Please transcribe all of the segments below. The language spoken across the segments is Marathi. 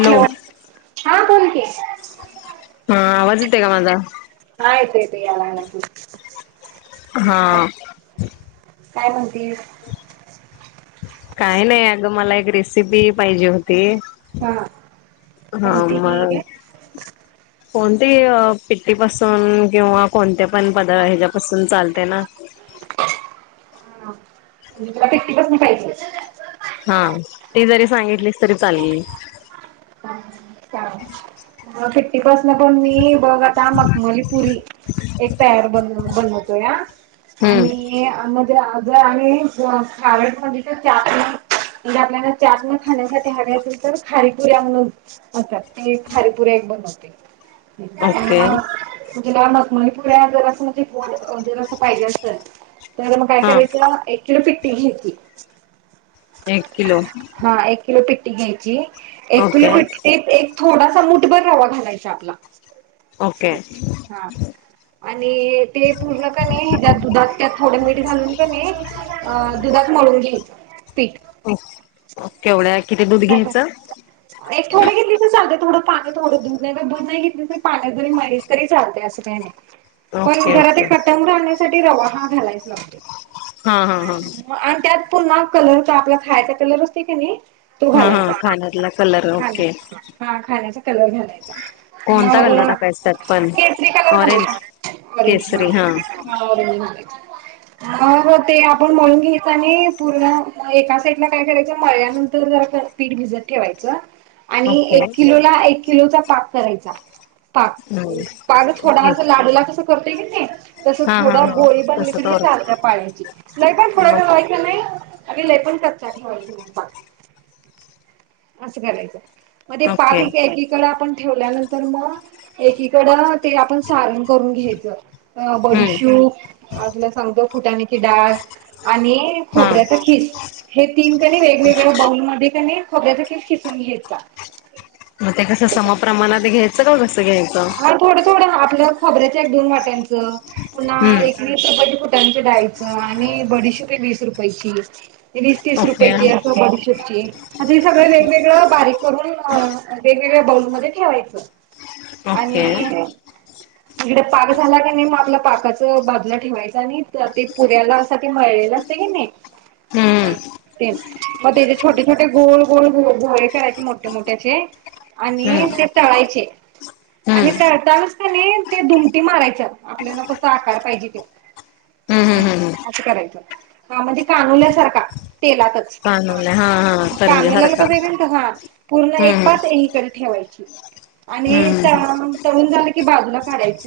हॅलो हा कोण? [inaudible] हा आवाज येतय का माझा? हा. येतय येतय यायला लागला की. हा. काय म्हणती? काय नाही. अग मला एक रेसीपी पाहिजे होती. हा ते हा कोणती म हे? कोणतीही पिठी पासून किंवा कोणते पण पदा ह्याच्यापासून चालते ना? [unintelligible] हा ती जरी सांगितलीस तरी चालली. हा पिठी बस म बघ आता मखमलीपुरी एक तयार बनू बनवतो या आणि हम्म आम [unintelligible] खारी पुरी एक बनवते. [unintelligible] ओके पुर्‍या दराश म्हणजे.. दराश पाहिजे असल. तर मग काय हा करायचं. एक किलो पी [unintelligible] एक किलो. ती घ्यायची एक किलो ओके पीठ एक एक थोडा मूठभर रवा घालायचा आपला. ओके हा. आणि ते पूर्ण कणी दुधात त्या थोडे मीठ घालून कणी.. त्या दुधात मळून घ्यायच. हो केवढ्या? किती दूध घ्यायचं एक थोडे की चालत. थोडं पाणी थोडं दूध नाहीतर दूध नाही घेतल तरी पाण्यात जरी मळलिस तरी चालतेय काहीनाही. पण.. ओके जरा ते ओके कटम राहण्यासाठी रवा ना घालायाच लागतोय. हा हा हा आणि त्यात पुन्हा कलर का आपला खायचा कलर असते की नाही तो हम् हम घालायचा. खाण्याला कलर ओके खाण्या हा खाण्याचा कलर झा कोणता कलर म टाकायचा त्यात पण केसरी कलर ऑरेंज झाय रेंज केसरी हा रं अ ते आपण म्हणून घ्याच आणि पूर्ण एका साईडला काय करायच मळल्यानंतर तर जरा पीठ भिजत ठेवायच आणि एक किलोला एक किलोचा पाक करायचा पाग पाग थोडा अस लाडूला कस कते किती तसं हां हां, थोडा हां. गोळी बनली तसं तरी मी तर चालत पाण्याची नाही काय थोडा ओ वेवाय की नाही अगेले पण कच ठेवायच म असं करायचं म्हणे ओके पाकीकडे आपण ठेवल्यानंतर मग एकीकड ते आपण सारण करून घ्यायचं अ हम्म बडीशू तुला सांगतो फुटानीची डळ आणि हा खोबऱ्याचा खीस हे तीन कणी वेगवेगळे मध्ये खोबर्याख खिचून घ्यायचा मग ते कस समप्रमाणात घ्यायचं का कसं घ्यायचं खबर्याच एक दोन वाट्यांचं पुन्हा हम्म एकस टनच डायच आणि बडीशी प वीस रुपयेची वीस तीस ओके रुपयाेची आहे सगळ वेगवेगळं बारीक करून वेगवेगळ्या बाऊलमध्येध्ये ठेवायचं आणि ओके तिकडे पाक झाला की नाही मग आपला पाकाच बाजला ठेवायचा आणि ते पुऱ्याला असा ते मळलेलं असते की नाही हम्म ते मग त्याचे छोटे छोटे गोोल गोल गोळे करायचे मोठे मोठ्याचे हम्म आणि ते तळायचे हम्म हम्म आणि तळता नसता नाही ते दुमटी मारायच आपल्याला कस आकार पाहिजे ते हम्म हम्म हम्म असं करायचं ह म्हणजे कानुल्यासारखा तेलात [unintelligible] कानोले हा हा करंजे सारखा हम्म ठेवायची आणि हम्म तरुण झालं की बाजूला काढायच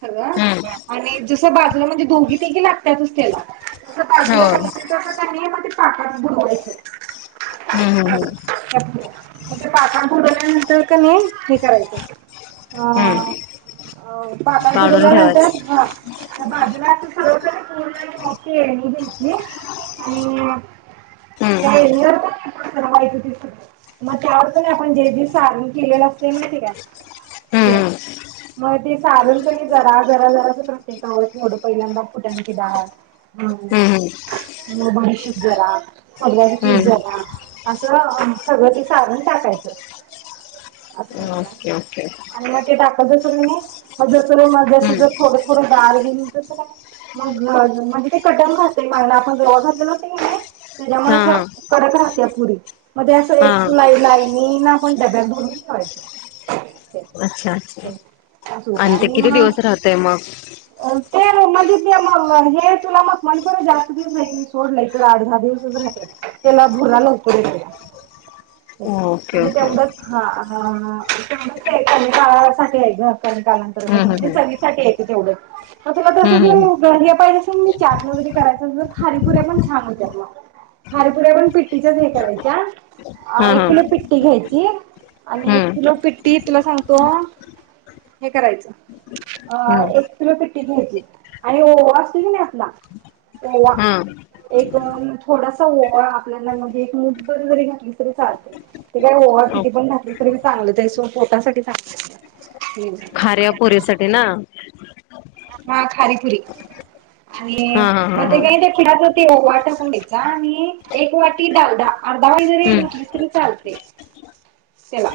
सगळं हम्म आणि जस बाजूला म्हणजे दोघी तेघी लागतातच त्याला हो [unintelligible] पाकात बुडवायच [unintelligible] हम्म हम्म [unintelligible] [unintelligible] हम्म पाकात काढून बुडवल्या ठेवायच नंतर बाजुला तू घेतली आणि हम्म त्यांना माहिती मग त्यावर पण आपण जे जे सारण केलेलं असते माहिती का ते हम्म मग ते सारण पण जरा जरा जराच प्रत्येकावरं थोडं पहिल्यांदा फुटाणाची डाळ हम्म हम्म मग भरीशी जरा मग िज हम्म झाला असं सगळं ते सारण टाकायचं असं ओके ओके. आणि मग ते टाकत जस क नाही मग जस जस हम्म ज थोड थोडं गाळ गेल तसं नाही मग म्हणजे ते कटम घात मागला आपण रॉ घातलेो असल की नाही ते जमुळे हा असं कडत राह पुरी मध्ये असं हा एक हा लाई लाईनी ना आपण डब्यात भरून ठेवायच. अच्छा अच्छा आणि ते किती दिवस राहतय मग ते [unintelligible] त्याला भूरा लवकर येतोया. ओके म्हणजे ओके तेवढंच हा [unintelligible] कालांतर हम्म म्हणजे हम्म सर्वीसासाठी येते तेवढं तुला तर [unintelligible] हम्म चार पदरी करायचं अस तर खारीपुऱ्या पण छान होत्या. मला खारीपुऱ्या पण पिट्टीच्याच हे करायच्या अ एक हम्म किलो पिट्टी घ्यायची आणि एक हम्म किलो पिट्टी तुला सांगतो हे करायचं अ हम्म एक किलो पिट्टी घ्यायची आणि ओवा असते कि नाही आपला ओवा हम्म एक थोडासा ओवा आपल्याला म्हणजे एक मुठभर जरी घातली तरी चालते ते काय ओवा हम्म किती पण घातली तरी चांगलंस पोटासाठी चांगलं खार्यापोरीसाठी ना? ह खारीपुरी आणि हा हा हा मग ते हा जे पिटा साठी ओवा आणि एक वाटी डालडा अर्धा वाटी जरी हम्म घातलीस तरी चालत. चला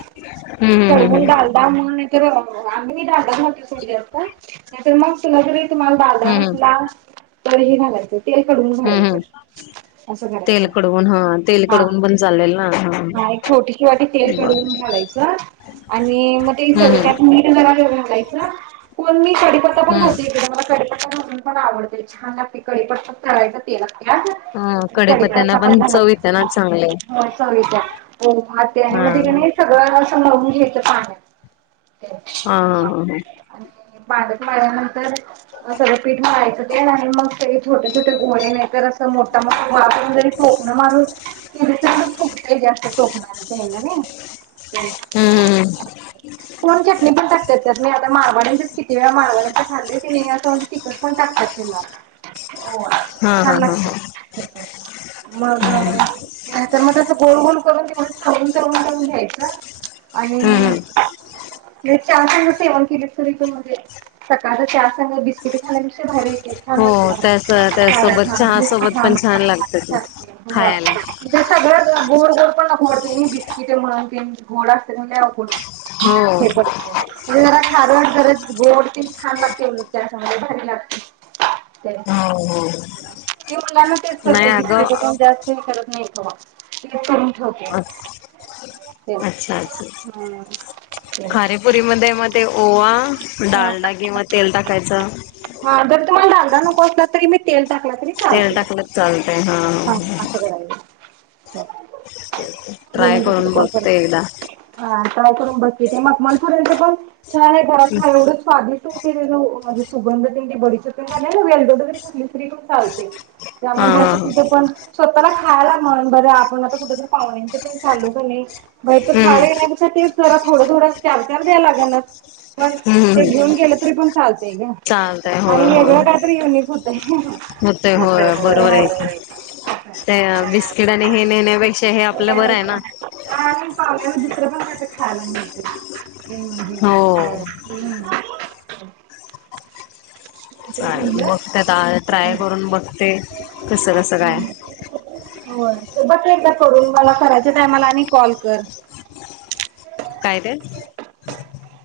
हम्म हम्म हम्म करवून हम्म डालडा म्हून हे बघा आम्ही दलाल [unintelligible] नाही तर मग तुला तरी तुम्हाला डालडा हम्म नसला तर हे घालायचं तेल कढून हम्म घालायचं. हम्म असं तेल करायचं कडवून हां, तेल हा कडवून पण चालेल ना हां हा एक छोटीशी वाटी तेल बर. कडवून घालायचं आणि म तीन हम्म हम्म [unintelligible] कोण मी सडी तता पण [unintelligible] हम्म म्हणून पण आवडते छान आप पिकडे पण तळायचं ते ह [unintelligible] कडेपत्यांना पण चव येते ना चांगले चव येत्या हो भाते आहे हा म दीरान मी सगळं मळून घेतं पाण्यात. हां-हां-हां-हां [inaudible] माळल्यानंतर सगळं पीठ मळायचं तेन आणि मंग ते छोटे छोटे घोळे नाही तर असं मोठा मोठा गोळा जरी टोकणं मारून तरीग फुकतय जास्त टोकनाच हेनं नई. हम्म हम्म [unintelligible] कोण चटणी पण टाकत्यात. त्यात मी आता मारवाड्यांच्यात किती माळव्या [unintelligible] तिखट पण टाकत्यात त्यांला. ओ हा छान हा हा लागतंय हा हम्म तसं, मग तर म तसं गोल गोल करून तेवढं [unintelligible] घ्यायचं आणि हम्म म चहा संग सेवन केले तर मध्ये. सकळच्या चहा संगं बिस्किटं खाण्यापेक्षा भारी आहे की. [unintelligible] हो सगळं त्यास त्यासोबत चहा सोबत पण छान लागत ते खायला ब [unintelligible] हो हे पडते, जरा ठारी करं गोड तेन छान लागते उलट चा संगं लय भारी लागतय. हो हो मुलांना तेच नाही करते बिस्किटं तेन अगं जास्त नई करत. नाइ का ते करून ठेवते. ते अच्छा अच्छा खारेपुरी मध्ये म ते ओवा, हा ते डालडा किंवा तेल टाकायचं तुमाला डालडा नको असला तरी म तेल टाकला तरी तेल चालते. टाकलं चालतंय, हा हां-हां-हां-हां. असं करायचं [inaudible] ट्राय दोन्ही पैकी करून एक वापर बघते एकदा. हा ट्राय करून बघ के ते मखमल पुऱ्याच पण छान. थोडा खा एवढं स्वादि सुगंध बडीच गेल तरी कुली स्री चालते हा त्यामुळे हा असं ह कुठे पण स् स्वतःला खायला मण बरं आपण आता कुठ पाहुण्यांच ते चाललोकनी मग त हम्म खाय जरा थोडं थोडं चार चार द्याय लागनात पण हम्म ते हम् घेऊन गेले तरी पण चाल चालतय होय होय युनिक होतंय. होतय होय बरोबरय की असं आहे. ते अ बिस्किट आणि हे नेण्यापेक्षा हे आपल बरय ना आणि पावण्याला हम् ह [unintelligible] हो [inaudible] हो हम् तेच चालेल म्हणलं बघते आता ट्राय करून बघते कस कस काय बघकी एकदा करून मला करायच्या टायमाला आणि कॉल कर काय तेे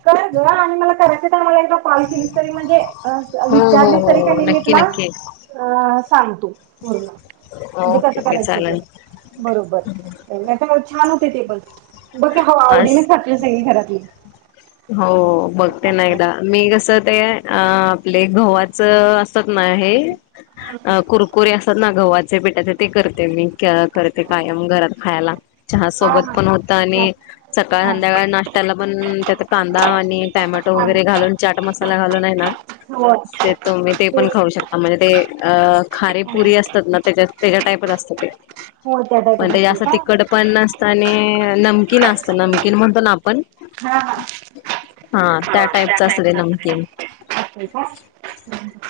कर ग आणि मला करायच्या टाईमाला एकदा कॉल केलीस तरी म्हणजे अस अ हो विचारलीस हो तरी काई हो नाही मी नक्की तुला नक्की अ सांगतु पूर्ण म्हणजे कस ओके ओके करायच ते चालेल बरोबर एले [inaudible] आ छान होते टेबल बकी हवा अस आवडीने खातली सगळी घरातली हो बघते ना असं एकदा मी अस ते अ आपले घोवात च असत ना हे अ कुरकुरी असत ना गवात ते पिठाच ते करते मी क्या करते कायम घरात खायाला चहा हा सोबत पण होत आणि हा सकाळ हा संध्याकाळ नाष्ट्याला पण ते आता कांदा आणि टॅमॅटो हा वगैरे घालून चाट मसाला घालून हाय ना हो ते तुम्ही ते पण तेच खाऊ शकता म्हणजे ते अ खारे पुुरी असतात ना त्याच्यात त्याच्या टाईपच असतात ते हो त्या पण टाईपच ते असते जास का तिकड पण नसत आणि एक नमकीन असत नमकीन म्हणतो ना आपण हा हा [inaudible] हा त्या टाईपच असत ते नमकीन होय का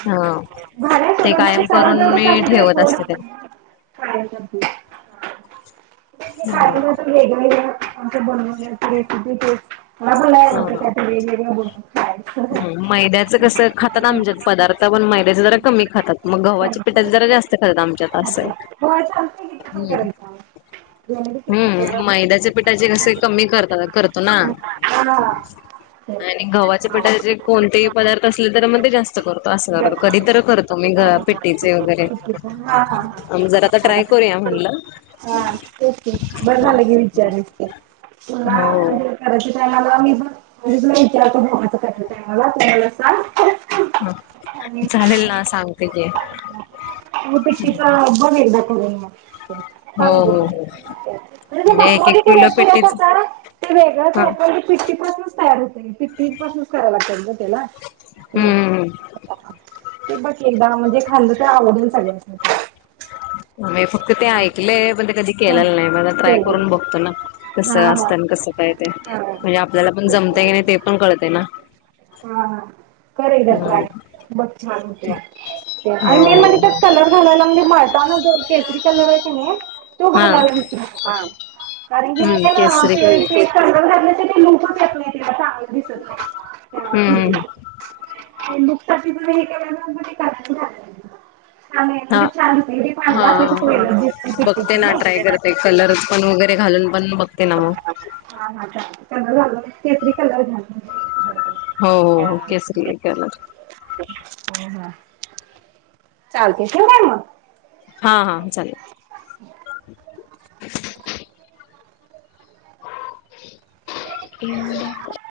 हो झालाय सगळ ठेवत असते ते. मजे [unintelligible] [inaudible] [inaudible] काय हो वेगवेगळ [inaudible] आमच्या बोलण्या हा. [unintelligible] [unintelligible] [inaudible] वेगवेगळ च कस खातात आमच्यात पदार्थ पण मैद्याचे जरा कमी खातात मग गव्हाच्या पिठाचे जरा जास्त खातात आमच्यात असय होय चालतंय की ते पण हम् करायचं जेवढे ते कुठलं हम् मैद्याच्या पिठाचे कसे कमी करतात करतो ना पण हा तेच आणि गव्हाच्या पिटाचे कोणतेही पदार्थ असले तर मध्ये ते जास्त करतो असं हा करतो कधी तर करतो मी ग हा पिट्टीचे वगैरे हा जरा आता ट्राय करूया म्हणलं ते बरं झालं की विचारस ते तुला हो म्हणजे करा मला मीण म्हजे तु इतरण्याचंलला ह चालेल आणि ना सांगते क ते कस ब हो हो हो हो म्ह म्हणजे मपो एक एक किलो पेटीच ते वेगळंच हा पण फिफ्टी प तयार होत फि्टी पासूनच कराय लागतात ला हम् हम्म ते बघ एकदा म्हणजे खांद आवडडेल सगळ्यां अच् ह मी फक्त ते ऐकलेय पण ते कधी हा केलेलं नाही मला ट्राय करून केलंय बघतो ना हा कसं असतं आणि कसं काय ते हा म्हणजे आपल्याला पण जमतय की हा नाही ते पण कळते ना हा करे द ट्राय हम्म बघ छान होत्या हो आणि मेन म्हणज त्यात हो कलर घालायला म्ह केसरी कलर व कने तू हा भाला आला म्ह ना कारण की हम्म नाही ना केसरी ते शेतलं झारलं ते शां दिसत ह पु हम्म हम्म नुकता हे कराय कर हा हा कसं वेगळंच दिसते बघते पिट्टूचं ना नाही ट्राय करते कलरस पण वगैरे घालून पण बघते ना मग कलर लालो केसरी कलर झा हो हो हो केसरी आहे कलर चालतेस ना काण मग हा हा चालेल. [unintelligible] [inaudible]